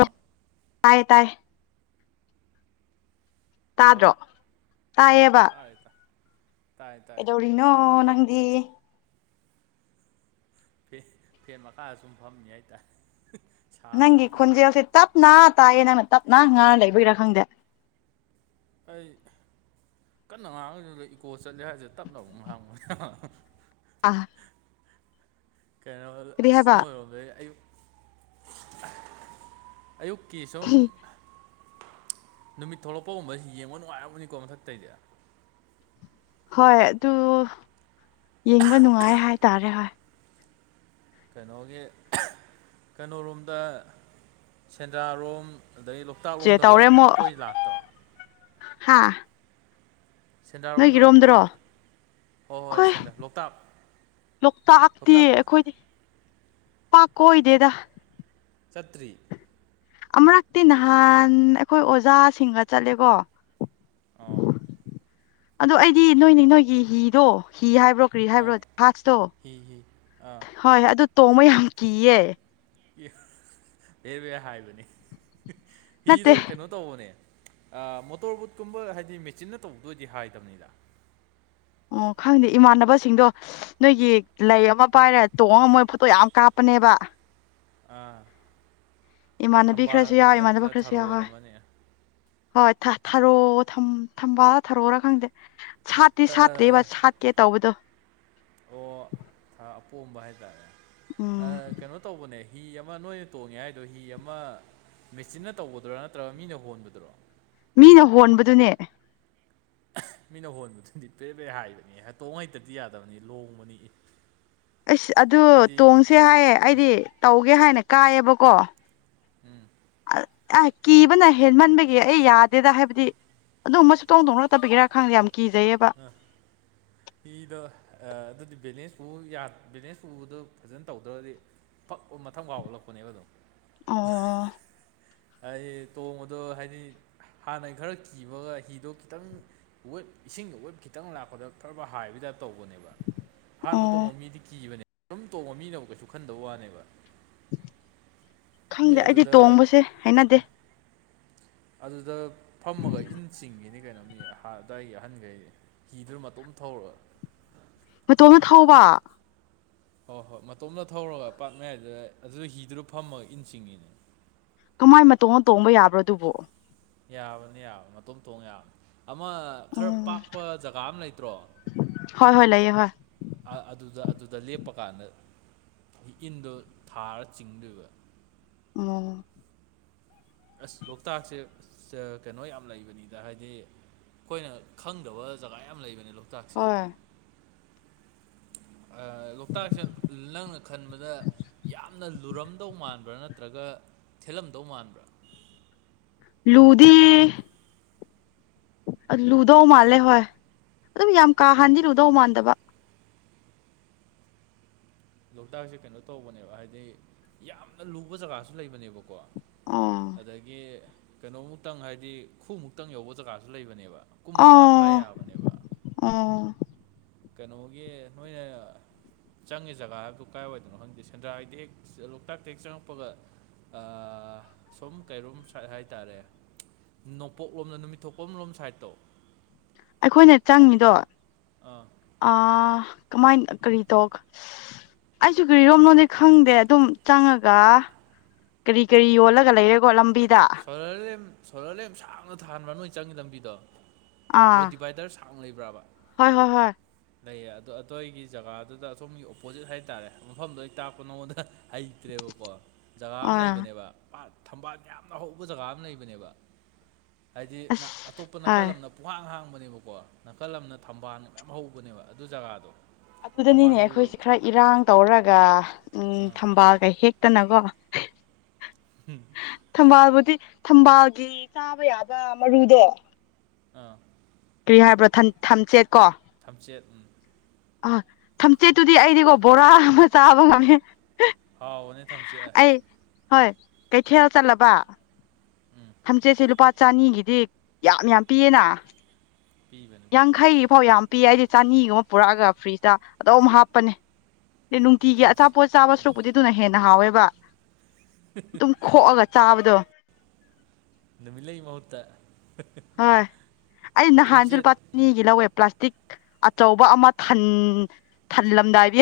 hello ꯇꯥꯏ ꯇꯥꯏ hello ꯇꯥꯗ꯭ꯔꯣ ꯑꯣ ꯇꯥꯏꯌꯦꯕ ꯇꯥꯔꯦ ꯇꯥ ꯇꯥꯔꯦ ꯇꯥꯔꯦ ꯀꯩꯗꯧꯔꯤꯅꯣ ꯅꯪꯗꯤ ꯐꯦ ꯐꯦꯟ ꯃꯈꯥꯗ ꯁꯨꯝ ꯐꯝꯃꯤ ꯍꯥꯏꯇꯥꯔꯦ ꯅꯪꯒꯤ ꯁꯥꯕꯅꯤꯅ ꯈꯣꯟꯖꯦꯜꯁꯦ ꯇꯞꯅ ꯇꯥꯏꯌꯦ ꯅꯪꯅ ꯇꯞꯅ ꯉꯥꯡ ꯂꯩꯕꯒꯤꯔꯥ ꯈꯪꯗꯦ ꯑꯩ ꯀꯟꯅ ꯉꯥꯡꯉꯒꯁꯨ ꯏꯀꯣ ꯆꯠꯂꯦ ꯍꯥꯏꯗ ꯇꯞꯅ ꯑꯃꯨꯛ ꯍꯥꯡꯕꯅꯤꯗ ꯑ ꯀꯩꯅꯣꯒꯗꯣ ꯑꯁ ꯅꯣꯏ ꯔꯣꯝꯗꯗꯤ ꯑꯌꯨꯛ ꯑꯌꯨꯛꯀꯤ ꯁꯨꯝ ꯅꯨꯃꯤꯠ ꯊꯣꯛꯂꯛꯄꯒꯨꯝꯕꯁꯤ ꯌꯦꯡꯕ ꯅꯨꯡꯉꯥꯏꯔꯝꯅꯤꯀꯣ ꯃꯊꯛꯇꯩꯗꯤ ꯍꯣꯏ ꯑꯗꯨ ꯌꯦꯡꯕ ꯅꯨꯡꯉꯥꯏ ꯍꯥꯏꯇꯥꯔꯦ ꯍꯣꯏ ꯀꯩꯅꯣꯒꯤ ꯀꯩꯅꯣꯔꯣꯝꯗ ꯁꯦꯟꯗ꯭ꯔꯥꯔꯣꯝ ꯑꯗꯩ ꯂꯣꯛꯇꯥꯛ ꯆꯦ ꯂꯣꯝꯗꯒ ꯀꯣꯏ ꯂꯥꯛꯇ꯭ꯔꯣ ꯍꯥꯥ ꯁꯦꯟꯗꯥꯔꯣꯝꯗ ꯑꯩꯈꯣꯏ ꯑꯩꯈꯣꯏ ꯂꯣꯛꯇꯥꯛꯇꯤ ꯂꯣꯛꯇꯥꯛ ꯑꯩꯈꯣꯏꯗꯤ ꯄꯥꯀꯣ ꯑꯣꯏꯗꯦꯗ ꯆꯠꯇ꯭ꯔꯤ ꯑꯃꯨꯔꯛꯇꯤ ꯅꯍꯥꯟ ꯑꯩꯈꯣꯏ ꯑꯣꯖꯥꯁꯤꯡꯒ ꯆꯠꯂꯦꯒꯣ ꯑꯣ ꯑꯗ ꯑꯩꯗꯤ ꯅꯣꯏꯅꯤ ꯅꯣꯏꯒꯤ ꯍꯤꯗꯣ ꯀꯤ ꯍꯥꯏꯕ꯭ꯔꯣ ꯀ꯭ꯔꯤ ꯑꯥ ꯍꯥꯏꯕ꯭ꯔꯣ ꯍꯥꯠꯁꯇꯣ ꯍꯤ ꯍꯤ ꯑꯥ ꯍꯣꯏ ꯑꯗꯨ ꯇꯣꯃꯣꯏ ꯌꯥꯝ ꯀꯌꯦ ꯕꯦ ꯕꯦꯔ ꯍꯥꯏꯕꯅꯦ ꯍꯤꯗꯣ ꯅꯠꯇꯦ ꯀꯩꯅꯣ ꯇꯧꯕꯅꯦ ꯃꯣꯇꯣꯔ ꯕꯨꯣꯠꯀꯨꯝꯕ ꯍꯥꯏꯗꯤ ꯃꯦꯆꯤꯟꯅ ꯇꯧꯕꯗ ꯑꯣꯏꯗꯤ ꯍꯥꯏꯗꯕꯅꯤꯗ ꯑꯣ ꯈꯪꯗꯦ ꯏꯃꯥꯟꯅꯕꯁꯤꯡꯗꯣ ꯅꯣꯏꯒꯤ ꯂꯩ ꯑꯃ ꯄꯥꯏꯔꯦ ꯇꯣꯡꯉꯒ ꯃꯣꯏ ꯐꯣꯇꯣ ꯌꯥꯝ ꯀꯥꯞꯄ ꯅꯦꯕ ꯑꯥ ꯏꯃꯥꯟꯅꯕꯤ ꯈ꯭ꯔꯁꯨ ꯌꯥꯎ ꯏꯃꯥꯟꯅꯕ ꯈ꯭ꯔꯁꯨ ꯊꯔꯣ ꯌꯥꯎ ꯍꯣꯏ ꯑꯣꯏꯔꯝꯃꯅꯤ ꯍꯣꯏ ꯊꯥ ꯊꯔꯣ ꯊꯝ ꯊꯝꯕꯥꯜꯂ ꯊꯥꯔꯣꯔ ꯈꯪꯗꯦ ꯁꯥꯠꯇꯤ ꯊ- ꯁꯥꯠꯇ꯭ꯔꯦꯕ ꯑ, ꯁꯥꯠꯀꯦ ꯇꯧꯕꯗꯣ ꯑꯣ ꯑꯄꯣꯝꯕ ꯍꯥꯏꯇꯥꯔꯦ ꯎꯝ ꯀꯩꯅꯣ ꯇꯧꯕꯅꯦ ꯍꯤ ꯑꯃ ꯅꯣꯏꯅ ꯇꯣꯡꯉꯦ ꯍꯥꯏꯗꯣ ꯍꯤ ꯑꯃ ꯃꯦꯆꯤꯟꯅ ꯇꯧꯕꯗꯨꯔꯥ ꯅꯠꯇ꯭ꯔꯒ ꯃꯤꯅ ꯍꯣꯟꯕꯗꯨꯔꯣ ꯃꯤꯅ ꯍꯣꯟꯕꯗꯨꯅꯦ ꯃꯤꯅ ꯍꯣꯟꯕꯗꯨꯗꯤ ꯄ꯭ꯔꯦ ꯄ꯭ꯔꯦ ꯍꯥꯏꯕꯅꯤ ꯍ ꯇꯣꯡꯉꯩꯇꯗꯤ ꯌꯥꯗꯕꯅꯤ ꯂꯣꯡꯕꯅꯤ ꯑꯁ ꯑꯗꯨ ꯍꯥꯏꯗꯤ ꯇꯣꯡꯁꯦ ꯍꯥꯏꯌꯦ ꯎꯝ ꯑꯩꯗꯤ ꯇꯧꯒꯦ ꯍꯥꯏꯅ ꯀꯥꯏꯌꯦꯕꯀꯣ ꯎꯝ ꯑ ꯀꯤꯕꯅ ꯍꯦꯟꯃꯟꯕꯒꯤ ꯑꯩ ꯌꯥꯗꯦꯗ ꯍꯥꯏꯕꯗꯤ ꯑꯗꯨꯝꯕꯨ ꯇꯧꯗꯧꯅ ꯅꯛꯇꯕꯤꯒꯤꯔꯥ ꯈꯪꯗꯦ ꯌꯥꯝ ꯀꯤꯖꯩꯌꯦꯕ ꯑ ꯏꯗ ꯑ ꯑꯗꯨꯗꯤꯕꯦꯅꯤꯁ ꯕꯤꯖꯤꯅꯦꯁ ꯄꯨꯕꯗ ꯐꯖꯅ ꯇꯧꯗ꯭ꯔꯗꯤ ꯐꯛ ꯃꯊꯪ ꯀꯥꯎ ꯑꯣꯠꯂꯛꯄꯅꯦꯕ ꯑꯗꯨꯝ ꯑꯣ ꯑꯩ ꯇꯣꯡꯕꯗꯣ ꯍꯥꯏꯗꯤ ꯍꯥꯟꯅꯩ ꯈꯔ ꯀꯤꯕꯒ ꯍꯤꯗꯣ ꯈꯤꯇꯪ ꯋꯦꯞ ꯏꯁꯤꯡꯗ ꯋꯦꯞ ꯈꯤꯇꯪ ꯂꯥꯛꯄꯗ ꯈꯔ ꯍꯥꯏꯕꯗ ꯇꯧꯕꯅꯦꯕ ꯑꯣ ꯑꯍꯥꯟꯕ ꯇꯣꯡꯕ ꯃꯤꯗꯤ ꯀꯤꯕꯅꯦ ꯁꯨꯝ ꯇꯣꯡꯕ ꯃꯤꯅꯕꯨ ꯀꯩꯁꯨ ꯈꯟꯗꯕ ꯋꯥꯅꯦꯕ ꯈꯪꯗꯦ ꯑꯩꯗꯤ ꯇꯣꯡꯕꯁꯦ ꯍꯥꯏꯅꯗꯦ ꯑꯗꯨꯗ ꯐꯝꯃꯒ ꯏꯟ ꯆꯤꯡꯉꯤꯅꯤ ꯀꯩꯅꯣ ꯃꯤ ꯑꯗꯨꯋꯥꯏꯒꯤ ꯑꯍꯟꯈꯩ ꯍꯤꯗꯨ꯭ꯔ ꯃꯇꯝ ꯊꯧꯔꯒ ꯃꯇꯣꯝꯅ ꯊꯧꯕ ꯍꯣꯏ ꯍꯣꯏ ꯃꯇꯣꯝꯇ ꯊꯧꯔꯒ ꯄꯥꯛ ꯃꯌꯥꯏꯗꯨꯗ ꯑꯗꯨꯗ ꯍꯤꯗꯨꯗ ꯐꯝꯃꯒ ꯏꯟ ꯆꯤꯡꯉꯤꯅꯦ ꯀꯃꯥꯏ ꯃꯇꯧꯅ ꯇꯣꯡꯕ ꯌꯥꯕ꯭ꯔꯣ ꯑꯗꯨꯕꯣ ꯌꯥꯕꯅꯤ ꯌꯥꯕꯅꯤ ꯃꯇꯨꯝ ꯊꯣꯡ ꯌꯥꯕꯅꯤ ꯑꯃ ꯈꯔ ꯎꯝ ꯄꯥꯛꯄ ꯖꯒꯥ ꯑꯃ ꯂꯩꯇ꯭ꯔꯣ ꯍꯣꯏ ꯍꯣꯏ ꯂꯩꯌꯦ ꯍꯣꯏ ꯑ ꯑꯗꯨꯗ ꯑꯗꯨ ꯑꯗꯨ ꯗ ꯂꯦꯞꯄꯀꯥꯟꯗ ꯏꯟꯗꯣ ꯊꯥꯔ ꯆꯤꯡꯗꯣꯏꯕ ꯎꯝ ꯑꯁ ꯂꯣꯛꯇꯥꯛꯁꯦ ꯀꯩꯅꯣ ꯌꯥꯝ ꯂꯩꯕꯅꯤꯗ ꯍꯥꯏꯗꯤ ꯑꯩꯈꯣꯏꯅ ꯈꯪꯗꯕ ꯖꯒꯥ ꯌꯥꯝ ꯂꯩꯕꯅꯦ ꯂꯣꯛꯇꯥꯛꯁꯦ ꯍꯣꯏ ꯂꯣꯛꯇꯥꯛꯁꯦ ꯅꯪꯅ ꯈꯟꯕꯗ ꯌꯥꯝꯅ ꯂꯨꯔꯝꯗꯧ ꯃꯥꯟꯕ꯭ꯔꯥ ꯅꯠꯇ꯭ꯔꯒ ꯊꯦꯜꯂꯝꯗꯧ ꯃꯥꯟꯕ꯭ꯔꯥ ꯂꯨꯗꯤ ꯂꯨꯗꯧ ꯃꯥꯜꯂꯦ ꯍꯣꯏ ꯑꯗꯨꯝ ꯌꯥꯝ ꯀꯥ ꯂꯨ ꯍꯥꯟꯗꯤ ꯂꯨꯗꯧ ꯃꯥꯟꯗꯕ ꯂꯣꯛꯇꯥꯛꯁꯦ ꯀꯩꯅꯣ ꯇꯧꯕꯅꯦꯕ ꯍꯥꯏꯗꯤ ꯌꯥꯝꯅ ꯂꯨꯕ ꯖꯒꯥꯁꯨ ꯂꯩꯕꯅꯦꯕꯀꯣ ꯑꯣ ꯑꯗꯒꯤ ꯀꯩꯅꯣꯃꯨꯛꯇꯪ ꯍꯥꯏꯗꯤ ꯈꯨꯃꯨꯛꯇꯪ ꯌꯧꯕ ꯖꯒꯥꯁꯨ ꯂꯩꯕꯅꯦꯕ ꯀꯨꯝ ꯑꯣ ꯃꯉꯥ ꯐꯥ ꯌꯥꯕꯅꯦꯕ ꯑꯣ ꯀꯩꯅꯣꯒꯤ ꯅꯣꯏꯅ ꯆꯪꯉꯦ ꯖꯒꯥ ꯍꯥꯏꯕꯗꯨ ꯀꯥꯏꯋꯥꯏꯗꯅꯣ ꯈꯪꯗꯦ ꯁꯦꯟꯗ꯭ꯔꯥꯒꯤꯗꯤ ꯍꯦꯛ ꯂꯣꯛꯇꯥꯛꯇ ꯍꯦꯛ ꯆꯪꯉꯛꯄꯒ ꯁꯨꯝ ꯀꯩꯔꯨꯝ ꯁ ꯍꯥꯏꯇꯥꯔꯦ ꯅꯣꯡꯄꯣꯛꯂꯣꯝꯗ ꯅꯨꯃꯤꯠꯊ ꯊꯣꯛꯄꯝꯂꯣꯝ ꯁꯥꯏꯗꯠꯇꯣ ꯑꯩꯈꯣꯏꯅ ꯆꯪꯉꯤꯗꯣ ꯑꯥ ꯑ ꯀꯃꯥꯏꯅ ꯀꯔꯤ ꯇꯣ ꯑꯩꯁꯨ ꯀꯔꯤꯔꯣꯝꯅꯣꯗꯤ ꯈꯪꯗꯦ ꯑꯗꯨꯝ ꯆꯪꯉꯒ ꯀꯔꯤ ꯀꯔꯤ ꯑꯣꯂꯒ ꯂꯩꯦꯒꯣ ꯂꯝꯕꯤ ꯁꯣꯂꯔ ꯂꯦꯝ ꯁꯣꯂꯔ ꯂꯦꯝ ꯁꯥꯡꯅ ꯊꯥꯟꯕ꯭ꯔꯥ ꯅꯣꯏ ꯆꯪꯉ ꯂꯝꯕꯤꯗꯣ ꯔꯣ ꯑꯥ ꯗꯤꯚꯥꯏꯗꯔ ꯁꯥꯡ ꯂꯩꯕ꯭ꯔꯕ ꯍꯣꯏ ꯍꯣꯏ ꯍꯣꯏ ꯂꯩꯌꯦ ꯑꯗꯣ ꯑꯗꯣꯏꯒꯤ ꯖꯒꯥꯗꯨꯗ ꯑꯁꯣꯝꯒꯤ ꯑꯣꯄꯣꯖꯤꯠ ꯍꯥꯏꯇꯥꯔꯦ ꯃꯐꯝꯗꯣ ꯇꯥꯛꯄ ꯅꯉꯣꯟꯗ ꯍꯩꯇ꯭ꯔꯦꯕꯀꯣ ꯖꯒꯥ ꯑꯃ ꯑꯥ ꯂꯩꯕꯅꯦꯕ ꯄꯥ ꯊꯝꯕꯥꯜ ꯌꯥꯝ ꯑꯍꯧꯕ ꯖꯒꯥ ꯑꯃ ꯂꯩꯕꯅꯦꯕ ꯍꯥꯏꯗꯤ ꯑꯁ ꯑꯇꯣꯞꯄ ꯍꯣꯏ ꯅꯥꯀꯜ ꯑꯃꯅ ꯄꯨꯡꯍꯥꯡ ꯍꯥꯡꯕꯅꯤ ꯅꯦꯕꯀꯣ ꯅꯥꯀꯜ ꯑꯃꯅ ꯊꯝꯕꯥꯜ ꯃꯌꯥꯝ ꯍꯧꯕꯅꯦꯕ ꯑꯗꯨ ꯖꯒꯥꯗꯣ ꯑꯗꯨꯗꯅꯤꯅꯦ ꯊꯝꯕꯥꯜ ꯍꯧꯕꯗꯣ ꯑꯩꯈꯣꯏꯁꯦ ꯈꯔ ꯏꯔꯥꯡ ꯇꯧꯔꯒ ꯎꯝ ꯑꯥ ꯊꯝꯕꯥꯜꯒꯩ ꯍꯦꯛꯇꯅꯀꯣ ꯊꯝꯕꯥꯜꯕꯨꯗꯤ ꯊꯝꯕꯥꯜꯒꯤ ꯆꯥꯕ ꯌꯥꯕ ꯃꯔꯨꯗꯣ ꯑꯥ ꯀꯔꯤ ꯍꯥꯏꯕ꯭ꯔꯣ ꯊꯝꯆꯦꯠ ꯀꯣ ꯊꯝꯆꯦꯠ ꯑ ꯊꯝꯆꯦꯠꯇꯨꯗꯤ ꯑꯩꯗꯤꯀꯣ ꯕꯣꯔꯥ ꯑꯃ ꯆꯥꯕ ꯉꯝꯃꯦ ꯍꯥꯎꯅꯦ ꯊꯝꯆꯑꯦ ꯀꯩꯊꯦꯜꯦꯜ ꯆꯜꯂꯕ ꯎꯝ ꯊꯝꯆꯦꯠꯁꯦ ꯂꯨꯄꯥ ꯆꯅꯤꯒꯤꯗꯤ ꯌꯥꯝ ꯌꯥꯝ ꯄꯤꯌꯦꯅ ꯄꯤꯕꯅꯦ ꯄꯤꯕꯅꯦ ꯌꯥꯡꯈꯩ ꯐꯥꯎ ꯌꯥꯝ ꯄꯤ ꯍꯥꯏꯗꯤ ꯆꯅꯤꯒꯨꯝꯕ ꯄꯨꯔꯛꯑꯒ ꯐ꯭ꯔꯤꯖꯇ ꯑꯗꯨꯝ ꯍꯥꯞꯄꯅꯦ ꯅꯨꯡꯇꯤꯒꯤ ꯊꯝꯆꯦꯠ ꯑꯆꯥꯄꯣꯠ ꯆꯥꯕ ꯁꯔꯨꯛꯄꯨꯗꯤ ꯑꯗꯨꯅ ꯍꯦꯟꯅ ꯍꯥꯎꯋꯦꯕ ꯑꯗꯨꯝ ꯈꯣꯛꯑꯒ ꯆꯥꯕꯗꯣ ꯅꯨꯃꯤꯂꯩ ꯃꯍꯨꯠꯇ ꯍꯣꯏ ꯑꯩ ꯅꯍꯥꯟꯁꯨ ꯊꯝꯆꯦꯠ ꯂꯨꯄꯥ ꯎꯝ ꯑꯅꯤꯒꯤ ꯂꯧꯋꯦ ꯄ꯭ꯂꯥꯁꯇꯤꯛ ꯑꯆꯧꯕ ꯑꯃ ꯊꯜꯂꯝꯗꯥꯏꯗꯤ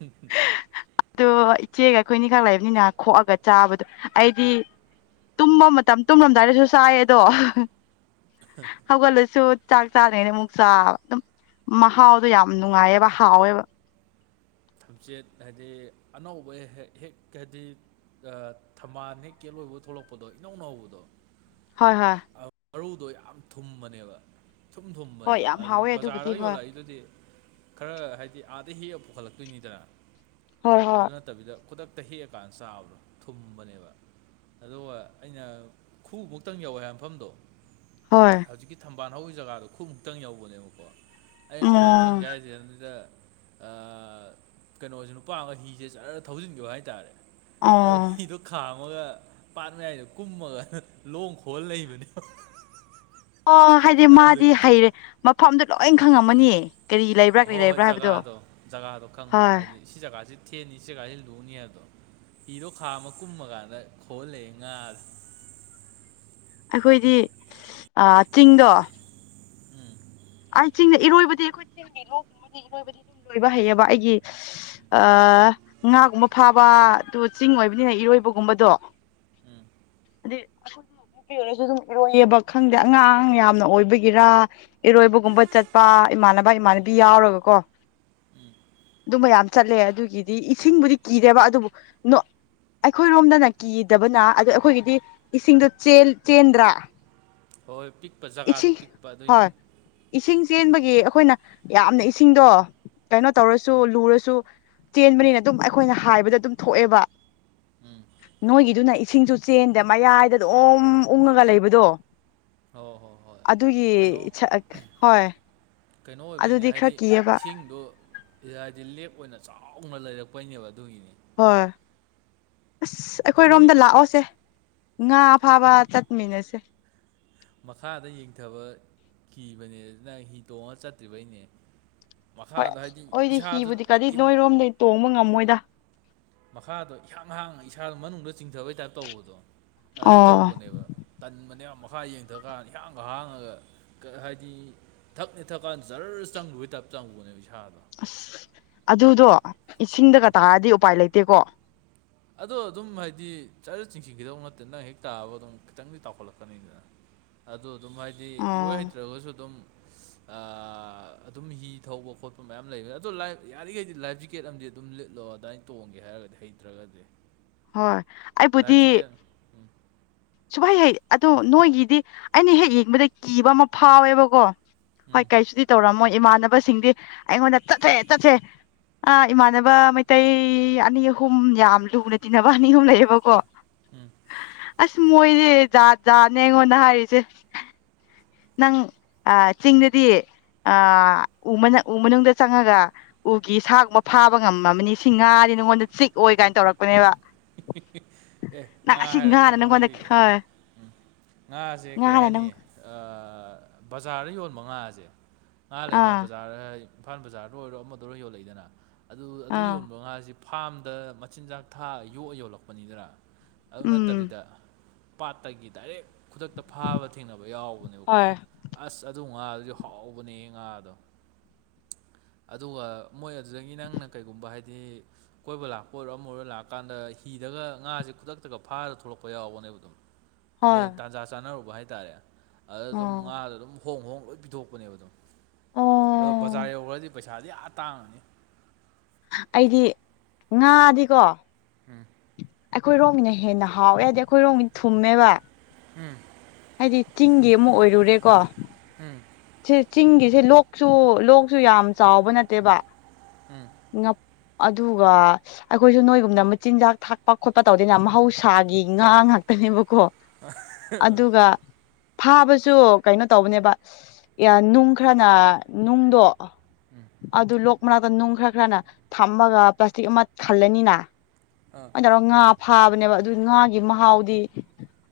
ꯍꯝ ꯎꯝ ꯑꯗꯣ ꯏꯆꯦꯒ ꯑꯩꯈꯣꯏꯅꯤꯈꯛ ꯂꯩꯕꯅꯤꯅ ꯈꯣꯛꯑꯒ ꯆꯥꯕꯗꯣ ꯑꯩꯗꯤ ꯇꯨꯝꯕ ꯃꯇꯝ ꯇꯨꯝꯂꯝꯂꯝꯗꯥꯏꯗꯁꯨ ꯁꯥꯏꯌꯦ ꯑꯗꯣ ꯍꯧꯒꯠꯂꯁꯨ ꯆꯥꯛ ꯆꯥꯗ꯭ꯔꯤꯉꯩꯗ ꯑꯃꯨꯛ ꯆꯥꯕ ꯑꯗꯨꯝ ꯃꯍꯥꯎꯗꯣ ꯌꯥꯝ ꯅꯨꯡꯉꯥꯏꯌꯦꯕ ꯍꯥꯎꯋꯦꯕ ꯊꯝꯆꯦꯠ ꯍꯥꯏꯗꯤ ꯑꯅꯧꯕ ꯍꯦꯛ ꯍꯦꯛ ꯍꯥꯏꯗꯤ ꯊꯝꯕꯥꯜ ꯍꯦꯛ ꯀꯦꯜꯂꯣꯏꯕ ꯊꯣꯛꯂꯛꯄꯗꯣ ꯏꯅꯧ ꯅꯧꯕꯗꯣ ꯍꯣꯏ ꯍꯣꯏ ꯑ, ꯃꯔꯨꯗꯣ ꯌꯥꯝ ꯊꯨꯝꯕꯅꯦꯕ ꯊꯨꯝ ꯍꯣꯏ ꯊꯨꯝꯕꯅꯦꯕ ꯌꯥꯝ ꯑꯗꯨꯗꯤ ꯍꯥꯎꯋꯦ ꯑꯗꯨꯕꯨꯗꯤ ꯕꯖꯥꯔꯗ ꯍꯣꯏ ꯌꯣꯜꯂꯛꯏꯗꯨꯗꯤ ꯈꯔ ꯍꯥꯏꯗꯤ ꯑꯥꯗ ꯍꯦꯛꯑ ꯄꯨꯈꯠꯂꯛꯇꯣꯏꯅꯤꯗꯅ ꯍꯣꯏ ꯍꯣꯏ ꯑꯗꯨ ꯅꯠꯇꯕꯤꯗ ꯈꯨꯗꯛ ꯇ ꯍꯦꯛꯑꯀꯥꯟꯗ ꯆꯥꯕ꯭ꯔꯣ ꯊꯨꯝꯕꯅꯦꯕ ꯑꯗꯨꯒ ꯑꯩꯅ ꯈꯨ ꯃꯨꯛꯇꯪ ꯌꯧꯋꯦ ꯍꯥꯏ ꯃꯐꯝꯗꯣ ꯍꯣꯏ ꯍꯧꯖꯤꯛꯀꯤ ꯊꯝꯕꯥꯜ ꯍꯧ ꯖꯒꯥꯗꯣ ꯈꯨꯠꯃꯨꯛꯇꯪ ꯌꯧꯕꯅꯦꯕꯀꯣ ꯑ ꯀꯃꯥꯏ ꯑꯣ ꯈꯪꯒꯦ ꯍꯥꯏꯁꯦ ꯑꯗꯨꯗ ꯀꯩꯅꯣꯁꯤ ꯅꯨꯄꯥꯒ ꯍꯤꯁꯦ ꯆꯠꯔꯔ ꯊꯧꯖꯤꯟꯈꯤꯕꯦ ꯍꯥꯏꯇꯥꯔꯦ ꯑꯗꯨ ꯑꯣ ꯍꯤꯗꯣ ꯈꯥ ꯒ ꯄꯥꯛꯅꯉꯏꯗ ꯀꯨꯝꯃꯒ ꯂꯣꯡ ꯈꯣꯜ ꯂꯩꯕꯅꯦ ꯑꯣ ꯍꯥꯏꯗꯤ ꯃꯥꯗꯤ ꯍꯩꯔꯦ ꯃꯐꯝꯗꯣ ꯂꯣꯏ ꯈꯪꯉꯝꯃꯅꯤꯌꯦ ꯍꯣꯏ ꯍꯣꯏ ꯖꯒꯥꯗꯣ ꯖꯒꯥꯗꯣ ꯈꯪꯕ ꯍꯣꯏ ꯍꯥꯏꯗꯤ ꯁꯤ ꯖꯒꯥꯁꯤ ꯅꯤꯡꯁꯦ ꯀꯖꯤ ꯂꯨꯅꯤꯗꯣ ꯏꯤꯔꯣ ꯈꯥ ꯑꯃ ꯀꯨꯝꯃ ꯀꯥꯟꯗ ꯈꯣꯍꯜꯂꯑꯦ ꯉꯥꯥꯁꯦ ꯑꯩꯈꯣꯏꯗꯤ ꯆꯤꯡꯗꯣ ꯎꯝ ꯑꯩ ꯆꯤꯡꯗ ꯏꯔꯣꯏꯕꯗꯤ ꯑꯩꯈꯣꯏ ꯆꯤꯡꯒꯤ ꯂꯣꯒꯨꯝꯕꯗꯤ ꯏꯔꯣꯏꯕꯗꯤ ꯑꯗꯨꯝ ꯂꯣꯏꯕ ꯍꯩꯌꯦꯕ ꯑꯩꯒꯤ ꯉꯥꯒꯨꯝꯕ ꯐꯥꯕ ꯑꯗꯨ ꯆꯤꯡ ꯑꯣꯏꯕꯅꯤꯅ ꯏꯔꯣꯏꯕꯒꯨꯝꯕꯗꯣ ꯎꯝ ꯑꯗꯤ ꯅꯨꯄꯤ ꯑꯣꯏꯔꯁꯨ ꯑꯗꯨꯝ ꯏꯔꯣꯏꯌꯦꯕ ꯈꯪꯗꯦ ꯑꯉꯥꯡ ꯌꯥꯝꯅ ꯑꯣꯏꯕꯒꯤꯔ ꯏꯔꯣꯏꯕꯒꯨꯝꯕ ꯆꯠꯄ ꯏꯃꯥꯟꯅꯕ ꯏꯃꯥꯟꯅꯕꯤ ꯌꯥꯎꯔꯒꯀꯣ ꯎꯝ ꯑꯗꯨ ꯃ ꯌꯥꯝ ꯆꯠꯂꯦ ꯑꯗꯨꯒꯤꯗꯤ ꯏꯁꯤꯡꯕꯨꯗꯤ ꯀꯤꯗꯦꯕ ꯑꯗꯨꯕꯨ ꯑꯩꯈꯣꯏꯔꯣꯝꯗꯅ ꯀꯤꯗꯕꯅ ꯑ ꯑꯩꯈꯣꯏꯒꯤꯗꯤ ꯏꯁꯤꯡꯗꯣ ꯆꯦꯟꯗ꯭ꯔꯥ ꯍꯣꯏꯣꯏ ꯄꯤꯛꯄ ꯖꯒꯥꯗꯣ ꯏꯁꯤꯡ ꯄꯤꯛꯄ ꯍꯣꯏ ꯑꯗꯨꯏꯅꯦ ꯏꯁꯤꯡ ꯆꯦꯟꯕꯒꯤ ꯑꯩꯈꯣꯏꯅ ꯌꯥꯝꯅ ꯏꯁꯤꯡꯗꯣ ꯀꯩꯅꯣ ꯇꯧꯔꯁꯨ ꯎꯝ ꯂꯨꯔꯁꯨ ꯆꯦꯟꯕꯅꯤꯅ ꯑꯗꯨꯝ ꯑꯩꯈꯣꯏꯅ ꯍꯥꯏꯕꯗ ꯑꯗꯨꯝ ꯊꯣꯛꯑꯦꯕ ꯎꯝ ꯅꯣꯏꯒꯤꯗꯨꯅ ꯏꯁꯤꯡꯁꯨ ꯆꯦꯟꯗ ꯃꯌꯥꯏꯗ ꯑꯗꯨꯝ ꯎꯪꯉꯒ ꯂꯩꯕꯗꯣ ꯍꯣꯏ ꯍꯣꯏ ꯍꯣꯏ ꯑꯗꯨꯒꯤ ꯀꯩꯅꯣ ꯍꯣꯏ ꯀꯩꯅꯣ ꯑꯣꯏꯕꯩꯅꯦ ꯑꯗꯨꯗꯤ ꯈꯔ ꯍꯥꯏꯗꯤ ꯀꯤꯌꯦꯕ ꯏꯁꯤꯡꯗ ꯍꯥꯏꯗꯤ ꯂꯦꯛ ꯑꯣꯏꯅ ꯆꯥꯎ ꯆꯥꯎꯥꯎꯅ ꯂꯩꯔꯛꯄꯩꯅꯦꯕ ꯑꯗꯨꯒꯤꯅꯤ ꯍꯣꯏ ꯑꯁ ꯀꯩꯅꯣ ꯑꯩꯈꯣꯏꯔꯣꯝꯗ ꯂꯥꯛꯑꯣꯁꯦ ꯉꯥ ꯐꯥꯕ ꯇꯠꯃꯤꯅꯁꯦ ꯃꯈꯥꯗ ꯌꯦꯡꯊꯕ ꯀꯤꯕꯅꯦ ꯑꯗꯨ ꯅꯪ ꯍꯤ ꯇꯣꯡꯉ ꯆꯠꯇ꯭ꯔꯤꯕꯩꯅꯦ ꯍꯣꯏ ꯃꯈꯥꯗ ꯑꯁ ꯍꯥꯏꯗꯤ ꯑꯣꯏꯗꯤ ꯏꯁꯥꯗ ꯍꯤꯕꯨꯗꯤ ꯀꯔꯩ ꯌꯥꯝ ꯅꯣꯏꯔꯣꯝꯗꯩ ꯇꯣꯡꯕ ꯉꯝꯃꯣꯏꯗ ꯃꯈꯥꯗꯣ ꯏꯍꯥꯡꯍꯥꯡꯉ ꯏꯁꯥꯗꯣ ꯃꯅꯨꯡꯗ ꯆꯤꯡꯊꯕꯩ ꯇꯥꯏꯞ ꯇꯧꯕꯗꯣ ꯑꯗꯥꯏꯅ ꯑꯣ ꯇꯧꯕꯅꯦꯕ ꯇꯟꯕꯅꯦ ꯌꯥꯝ ꯃꯈꯥ ꯌꯦꯡꯊꯀꯥꯟꯗ ꯏꯍꯥꯡꯒ ꯍꯥꯡꯉꯒ ꯍꯥꯏꯗꯤ ꯊꯛꯅꯦ ꯊꯛꯀꯥꯟꯗ ꯖꯔ ꯆꯪꯗꯨꯕꯩ ꯇꯞ ꯆꯥꯡꯕꯨꯅꯦ ꯏꯁꯥꯗ ꯑꯁ ꯑꯗꯨꯗꯣ ꯏꯁꯤꯡꯗꯒ ꯇꯥꯔꯛꯑꯗꯤ ꯎꯄꯥꯏ ꯂꯩꯇꯦꯀꯣ ꯑꯗꯣ ꯑꯗꯨꯝ ꯍꯥꯏꯗꯤ ꯆꯔ ꯆꯤꯡꯁꯤꯟꯈꯤꯗꯧ ꯅꯠꯇꯦ ꯅꯪ ꯍꯦꯛ ꯇꯥꯑꯕ ꯑꯗꯨꯝ ꯈꯤꯇꯪꯗꯤ ꯆꯥꯎꯥꯎꯈꯠꯂꯛꯀꯅꯤꯗꯅ ꯑꯗꯨ ꯑꯗꯨꯝ ꯍꯥꯏꯗꯤ ꯏꯔꯣꯏ ꯑꯣ ꯍꯩꯇ꯭ꯔꯒꯁꯨ ꯑꯗꯨꯝ ꯑꯗꯨꯝ ꯍꯤ ꯊꯧꯕ ꯈꯣꯠꯄ ꯃꯌꯥꯝ ꯂꯩꯕꯅꯤ ꯑꯗꯣ ꯂꯥꯏꯐ ꯌꯥꯔꯤꯈꯩꯗꯤ ꯂꯥꯏꯐ ꯖꯦꯀꯦꯠ ꯑꯃꯗꯤ ꯑꯗꯨꯝ ꯂꯤꯠꯂꯣ ꯑꯗꯨꯃꯏꯅ ꯇꯣꯡꯉꯦ ꯒꯦ ꯍꯥꯏꯔꯒꯗꯤ ꯍꯩꯇ꯭ꯔꯒꯗꯤ ꯍꯣꯏ ꯑꯩꯕꯨꯗꯤ ꯂꯥꯏꯐ ꯖꯤꯀꯦꯠ ꯎꯝ ꯁꯨꯃꯥꯏ ꯍꯩ ꯑꯗꯨ ꯅꯣꯏꯒꯤꯗꯤ ꯑꯩꯅ ꯍꯦꯛ ꯌꯦꯡꯕꯗ ꯀꯤꯕ ꯑꯃ ꯐꯥꯎꯋꯦꯕꯀꯣ ꯍꯣꯏ ꯎꯝ ꯀꯩꯁꯨꯗꯤ ꯇꯧꯔꯝꯃꯣꯏ ꯏꯃꯥꯟꯅꯕꯁꯤꯡꯗꯤ ꯑꯩꯉꯣꯟꯗ ꯆꯠꯊꯦ ꯆꯠꯁꯦ ꯑꯥ ꯏꯃꯥꯟꯅꯕ ꯃꯩꯇꯩ ꯑꯅꯤ ꯑꯍꯨꯝ ꯌꯥꯝ ꯂꯨꯅ ꯇꯤꯟꯅꯕ ꯑꯅꯤ ꯑꯍꯨꯝ ꯂꯩꯌꯦꯕꯀꯣ ꯎꯝ ꯑꯁ ꯃꯣꯏꯅꯦ ꯖꯥꯠ ꯖꯥꯠꯅꯦ ꯑꯩꯉꯣꯟꯗ ꯍꯥꯏꯔꯤꯁꯦ ꯅꯪ ꯑ ꯆꯤꯡꯗꯗꯤ ꯑ ꯎ ꯃꯅꯨꯡꯗ ꯆꯪꯉꯒ ꯎꯒꯤ ꯁꯥꯒꯨꯝꯕ ꯐꯥꯕ ꯉꯝꯃꯕꯅꯤ ꯁꯤ ꯉꯥꯔꯤ ꯅꯉꯣꯟꯗ ꯆꯤꯛꯑꯣ ꯀꯥꯏꯅ ꯇꯧꯔꯛꯄꯅꯦꯕ ꯑꯦ ꯅꯪ ꯉꯥ ꯑꯁꯤ ꯉꯥꯅ ꯍꯥꯏꯔꯛꯀꯩꯅꯣ ꯅꯪꯉꯣꯟꯗ ꯍꯥꯏꯕꯤꯌꯦꯦ ꯍꯣꯏ ꯎꯝ ꯉꯥꯁꯦ ꯀꯩ ꯉꯥꯅ ꯍꯥꯏꯅꯤ ꯅꯪ ꯕꯖꯥꯔꯗ ꯌꯣꯟꯕ ꯉꯥꯁꯦ ꯉꯥ ꯂꯩꯗꯅ ꯑꯥ ꯕꯖꯥꯔꯗ ꯏꯝꯐꯥꯜ ꯕꯖꯥꯔꯗ ꯑꯣꯏꯔꯣ ꯑꯃꯗ ꯑꯣꯏꯔꯣ ꯌꯣꯜꯂꯛꯏꯗꯅ ꯑꯗꯨ ꯑꯗꯨ ꯑꯥ ꯌꯣꯟꯕ ꯉꯥꯁꯤ ꯐꯥꯔꯝꯗ ꯃꯆꯤꯟꯖꯥꯛ ꯊꯥꯛ ꯌꯣꯛꯑ ꯌꯣꯜꯂꯛꯄꯅꯤꯗꯔ ꯑꯗꯨ ꯎꯝ ꯅꯠꯇꯕꯤꯗ ꯄꯥꯠꯇꯒꯤ ꯗꯥꯏꯔꯦꯛ ꯈꯨꯗꯛꯇ ꯐꯥꯕ ꯊꯦꯡꯅꯕ ꯌꯥꯎꯕꯅꯦꯕꯀꯣ ꯍꯣꯏ ꯑꯁ ꯑꯗꯨ ꯉꯥ ꯑꯗꯨ ꯍꯥꯎꯕꯅꯦ ꯉꯥꯗꯣ ꯑꯗꯨꯒ ꯃꯣꯏ ꯑꯗꯨꯗꯒꯤ ꯅꯪꯅ ꯀꯩꯒꯨꯝꯕ ꯍꯥꯏꯗꯤ ꯀꯣꯏꯕ ꯂꯥꯛꯄ ꯑꯣꯏꯔꯣ ꯑꯃ ꯑꯣꯏꯔꯣ ꯂꯥꯛꯄ ꯂꯥꯛ ꯀꯥꯟꯗ ꯍꯤꯗꯒ ꯉꯥꯁꯦ ꯈꯨꯗꯛꯇꯒ ꯐꯥꯔ ꯊꯣꯛꯂꯛꯄ ꯌꯥꯎꯕꯅꯦꯕ ꯑꯗꯨꯝ ꯍꯣꯏ ꯃꯣꯏ ꯇꯥꯟꯖꯥ ꯆꯥꯅꯔꯨꯕ ꯍꯥꯏꯇꯥꯔꯦ ꯑꯗꯨ ꯑꯗꯨꯝ ꯑꯣ ꯉꯥꯗ ꯑꯗꯨꯝ ꯍꯣꯡ ꯍꯣꯡ ꯂꯣꯏ ꯄꯤꯊꯣꯛꯄꯅꯦꯕ ꯑ ꯑꯗꯨꯝ ꯑꯗꯣ ꯑꯣ ꯕꯖꯥꯔ ꯌꯧꯈ꯭ꯔꯗꯤ ꯄꯩꯁꯥꯗꯤ ꯌꯥꯝ ꯇꯥꯡꯉꯅꯤ ꯑꯩꯗꯤ ꯉꯥꯗꯤꯀꯣ ꯑꯩꯈꯣꯏ ꯔꯣꯝꯃꯤꯅ ꯍꯦꯟꯅ ꯍꯥꯎꯋꯦ ꯍꯥꯏꯗꯤ ꯑꯩꯈꯣꯏ ꯔꯣꯝꯒꯤꯅ ꯊꯨꯝꯃꯦꯕ ꯍꯥꯏꯗꯤ ꯆꯤꯡꯒꯤ ꯑꯃꯨꯛ ꯑꯣꯏꯔꯨꯔꯦꯀꯣ ꯎꯝ ꯁꯤ ꯆꯤꯡꯒꯤꯁꯦ ꯂꯣꯛꯁꯨ ꯂꯣꯛꯁꯨ ꯌꯥꯝ ꯆꯥꯎꯕ ꯅꯠꯇꯦꯕ ꯑꯗꯨꯒ ꯑꯩꯈꯣꯏꯁꯨ ꯅꯣꯏꯒꯨꯝꯅ ꯃꯆꯤꯟꯖꯥꯛ ꯊꯥꯛꯄ ꯈꯣꯠꯄ ꯇꯧꯗꯅ ꯃꯍꯧꯁꯥꯒꯤ ꯉꯥ ꯉꯥꯛꯇꯅꯦꯕ ꯀꯣ ꯑꯗꯨꯒ ꯐꯥꯕꯁꯨ ꯀꯩꯅꯣ ꯇꯧꯕꯅꯦꯕ ꯅꯨꯡ ꯈꯔꯅ ꯅꯨꯡꯗꯣ ꯑꯗꯨ ꯂꯣꯛ ꯃꯅꯥꯛꯇ ꯅꯨꯡ ꯈꯔ ꯈꯔꯅ ꯊꯝꯃꯒ ꯄ꯭ꯂꯥꯁꯇꯤꯛ ꯑꯃ ꯊꯜꯂꯅꯤꯅ ꯑꯥ ꯀꯃꯥꯏꯅ ꯇꯧꯔꯒ ꯉꯥ ꯐꯥꯕꯅꯦꯕ ꯑꯗꯨ ꯉꯥꯒꯤ ꯃꯍꯥꯎꯗꯤ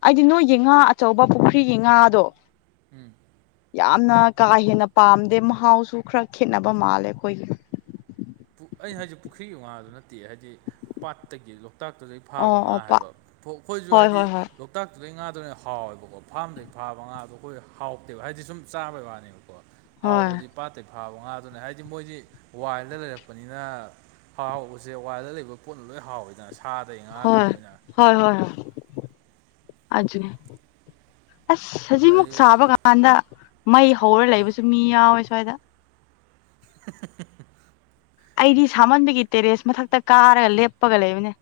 ꯑꯩꯗꯤ ꯅꯣꯏꯒꯤ ꯉꯥ ꯑꯆꯧꯕ ꯄꯨꯈ꯭ꯔꯤꯒꯤ ꯉꯥꯗꯣ ꯎꯝ ꯌꯥꯝꯅ ꯀꯥ ꯍꯦꯟꯅ ꯄꯥꯝꯗꯦ ꯃꯍꯥꯎꯁꯨ ꯈꯔ ꯈꯦꯠꯅꯕ ꯃꯥꯜꯂꯦ ꯑꯩꯈꯣꯏꯒꯤ ꯑꯩꯅ ꯍꯥꯏꯖꯤ ꯄꯨꯈ꯭ꯔꯤꯒꯤ ꯉꯥꯗꯨ ꯅꯠꯇꯦ ꯍꯥꯏꯗꯤ ꯄꯥꯠꯇꯒꯤꯗꯣ ꯂꯣꯛꯇꯥꯛꯇꯨꯗꯩ ꯐꯥꯕ ꯑꯣ ꯉꯥ ꯑꯣ ꯄꯥ ꯍꯥꯏꯕ ꯑꯩꯈꯣꯏꯁꯨ ꯍꯣꯏ ꯍꯥꯏꯗꯤ ꯍꯣꯏ ꯍꯣꯏ ꯂꯣꯛꯇꯥꯛ ꯑꯗꯨꯗꯩ ꯉꯥꯗꯨꯅ ꯍꯥꯎꯋꯦꯕꯀꯣ ꯐꯥꯔꯝꯗꯒꯤꯩ ꯐꯥꯕ ꯉꯥꯗꯣ ꯑꯩꯈꯣꯏ ꯍꯥꯎꯇꯦꯕ ꯍꯥꯏꯗꯤ ꯁꯨꯝ ꯆꯥꯕꯩ ꯋꯥꯅꯦꯕ ꯀꯣ ꯍꯣꯏ ꯍꯥꯎꯕꯗꯤ ꯄꯥꯠꯠꯇꯩ ꯐꯥꯕ ꯉꯥꯗꯨꯅꯤ ꯍꯥꯏꯗꯤ ꯃꯣꯏꯗꯤ ꯋꯥꯏꯜꯗ ꯂꯩꯔꯛꯄ ꯂꯥꯛꯄꯅꯤꯅ ꯍꯥꯎꯥꯎꯕꯁꯦ ꯋꯥꯏꯗ ꯂꯩꯕ ꯄꯣꯠ ꯂꯣꯏ ꯍꯥꯎꯋꯗꯁ ꯍꯣꯏ ꯍꯣꯏ ꯍꯣꯏ ꯍ ꯑ ꯑꯁ ꯍꯧꯖꯤꯛꯃꯨꯛ ꯍꯥꯏꯗꯤ ꯁꯥꯕ ꯀꯥꯟꯗ ꯃꯩ ꯍꯧꯔ ꯂꯩꯕꯁꯨ ꯃꯤ ꯌꯥꯎꯋꯦ ꯐꯗ [inaudible] ꯑꯩꯗꯤ ꯁꯥꯃꯟꯕꯒꯤ ꯇꯦꯔꯦꯁ ꯃꯊꯛꯇ ꯀꯥꯔꯒ ꯂꯦꯞꯄꯒ ꯂꯩꯕꯅꯦ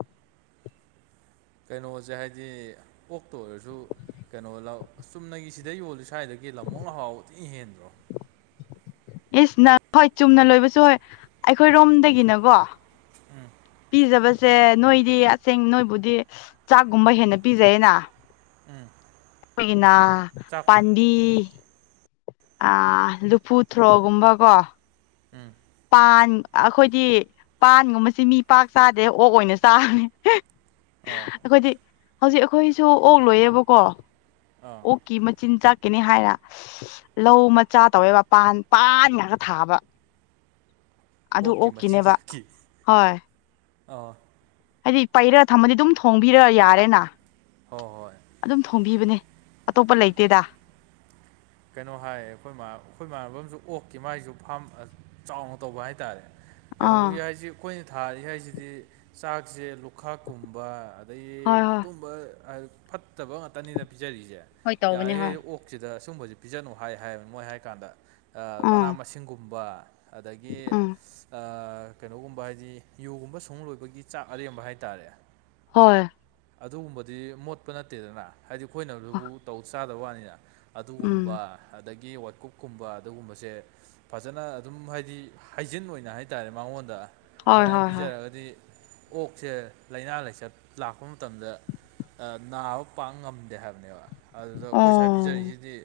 ꯀꯩꯅꯣꯁꯦ ꯍꯥꯏꯗꯤ ꯑꯣꯛꯇ ꯑꯣꯏꯔꯁꯨ ꯀꯩꯅꯣ ꯂꯥꯛꯑꯣ ꯆꯨꯝꯅꯒꯤ ꯁꯤꯗ ꯌꯣꯜꯂꯤ ꯁ꯭ꯋꯥꯏꯗꯒꯤ ꯂ ꯑꯃꯨꯅ ꯍꯥꯎ ꯊꯤ ꯏ ꯍꯦꯟ ꯏꯁꯁ ꯅ ꯍꯣꯏ ꯆꯨꯝꯅ ꯂꯣꯏꯕꯁꯨ ꯍꯣꯏ ꯑꯩꯈꯣꯏꯔꯣꯝꯗꯒꯤꯅꯀꯣ ꯎꯝ ꯄꯤꯖꯕꯁꯦ ꯅꯣꯏꯗꯤ ꯑꯁꯦꯡ ꯅꯣꯏꯕꯨꯗꯤ ꯆꯥꯛꯒꯨꯝꯕ ꯍꯦꯟꯅ ꯄꯤꯖꯩꯌꯦꯅ ꯎꯝ ꯣꯏꯒꯤꯅ ꯆꯥꯛ ꯄꯥꯟꯗꯤ ꯎꯝ ꯑ ꯂꯨꯐꯨ ꯊ꯭ꯔꯣꯒꯨꯝꯕꯀꯣ ꯎꯝ ꯄꯥꯟ ꯑꯩꯈꯣꯏꯗꯤ ꯄꯥꯟꯒꯨꯝꯕꯁꯤꯦ ꯃꯤ ꯄꯥꯛ ꯆꯥꯗꯦ ꯑꯣꯛ ꯑꯣꯏꯅ ꯆꯥꯕꯅꯤ ꯑꯣ ꯑꯩꯈꯣꯏꯗꯤ ꯍꯧꯖꯤꯛ ꯑꯩꯈꯣꯏꯁꯨ ꯑꯣꯛ ꯂꯣꯏꯌꯦꯕꯀꯣ ꯑꯥ ꯑꯣꯀꯤ ꯃ ꯆꯤꯟꯆꯥꯥꯛ ꯀꯅꯤ ꯍꯥꯏꯅ ꯂꯧ ꯃꯆꯥ ꯇꯧꯋꯦꯕ ꯄꯥꯟ ꯄꯥꯟꯒꯒ ꯊꯥꯕ ꯑꯗꯨ ꯑꯣꯛꯀꯤ ꯑꯣꯀꯤꯅꯦꯕ ꯍꯣꯏ ꯑ ꯍꯥꯏꯗꯤ ꯄꯩꯔ ꯊꯝꯃꯗꯤ ꯑꯗꯨꯝ ꯊꯣꯡꯕꯤꯔ ꯌꯥꯔꯦꯅ ꯍꯣꯏ ꯍꯣꯏ ꯑꯗꯨꯝ ꯊꯣꯡꯕꯤꯕꯅꯦ ꯑꯇꯣꯞꯄ ꯂꯩꯇꯦꯗ ꯀꯩꯅꯣ ꯍꯥꯏ ꯑꯩꯈꯣꯏ ꯑꯩꯈꯣꯏꯃꯥꯟꯅꯕꯁꯨ ꯑꯣꯛꯀꯤ ꯃꯥꯥꯏꯁꯨ ꯐꯥꯝ ꯆꯥꯎꯅ ꯇꯧꯕ ꯍꯥꯏꯇꯥꯔꯦ ꯑꯥ ꯀꯩꯅꯣꯒꯤ ꯍꯥꯏꯁꯤ ꯑꯩꯈꯣꯏꯅ ꯊꯥꯔꯤ ꯍꯥꯏꯁꯤꯗꯤ ꯆꯥꯛꯁꯦ ꯂꯨꯈꯥꯛꯀꯨꯝꯕ ꯍꯣꯏ ꯑꯗꯩ ꯍꯣꯏ ꯑꯗꯨꯝꯕ ꯐꯠꯇꯕ ꯉꯥꯛꯇꯅꯤꯅ ꯄꯤꯖꯔꯤꯁꯦ ꯍꯣꯏ ꯇꯧꯕꯅꯦ ꯍꯣꯏ ꯌꯥꯔꯤꯈꯩ ꯑꯣꯛꯁꯤꯗ ꯁꯨꯝꯕꯕꯁꯤꯦ ꯄꯤꯖꯅꯨ ꯍꯥꯏ ꯍꯥꯏꯕꯅꯤ ꯃꯣꯏ ꯍꯥꯏ ꯀꯥꯟꯗ ꯎꯝ ꯃꯅꯥ ꯃꯁꯤꯡꯒꯨꯝꯕ ꯑꯗꯒꯤ ꯎꯝ ꯀꯩꯅꯣꯒꯨꯝꯕ ꯍꯥꯏꯗꯤ ꯌꯣꯒꯨꯝꯕ ꯁꯨꯡ ꯂꯣꯏꯕꯒꯤ ꯆꯥꯛ ꯑꯔꯦꯝꯕ ꯍꯥꯏꯇꯥꯔꯦ ꯍꯣꯏ ꯑꯗꯨꯒꯨꯝꯕꯗꯤ ꯃꯣꯠꯄ ꯅꯠꯇꯦꯗꯅ ꯍꯥꯏꯗꯤ ꯑꯩꯈꯣꯏꯅꯗꯨꯕꯨ ꯇꯧ ꯆꯥꯗꯕ ꯋꯥꯅꯤꯅ ꯎꯝ ꯑꯗꯨꯒꯨꯝꯕ ꯑꯗꯒꯤ ꯋꯥꯀꯨꯞꯀꯨꯝꯕ ꯑꯗꯨꯒꯨꯝꯕꯁꯦ ꯐꯖꯅ ꯑꯗꯨꯝ ꯍꯥꯏꯗꯤ ꯍꯥꯏꯖꯤꯟ ꯑꯣꯏꯅ ꯍꯥꯏꯇꯥꯔꯦ ꯃꯉꯣꯟꯗ ꯍꯣꯏ ꯑꯗꯨꯃꯥꯏꯅ ꯍꯣꯏ ꯍꯣꯏ ꯄꯤꯖꯔꯒꯗꯤ ꯑꯣꯛꯁꯦ ꯂꯥꯏꯅꯥ ꯂꯥꯏꯆꯠ ꯂꯥꯛꯄ ꯃꯇꯝꯗ ꯅꯥꯕ ꯄꯥꯡ ꯉꯝꯗꯦ ꯍꯥꯏꯕꯅꯦꯕ ꯑꯗꯨꯗ ꯑꯩꯈꯣꯏ ꯁ꯭ꯋꯥꯏ ꯑꯣ ꯄꯤꯖꯔꯤꯁꯤꯗꯤ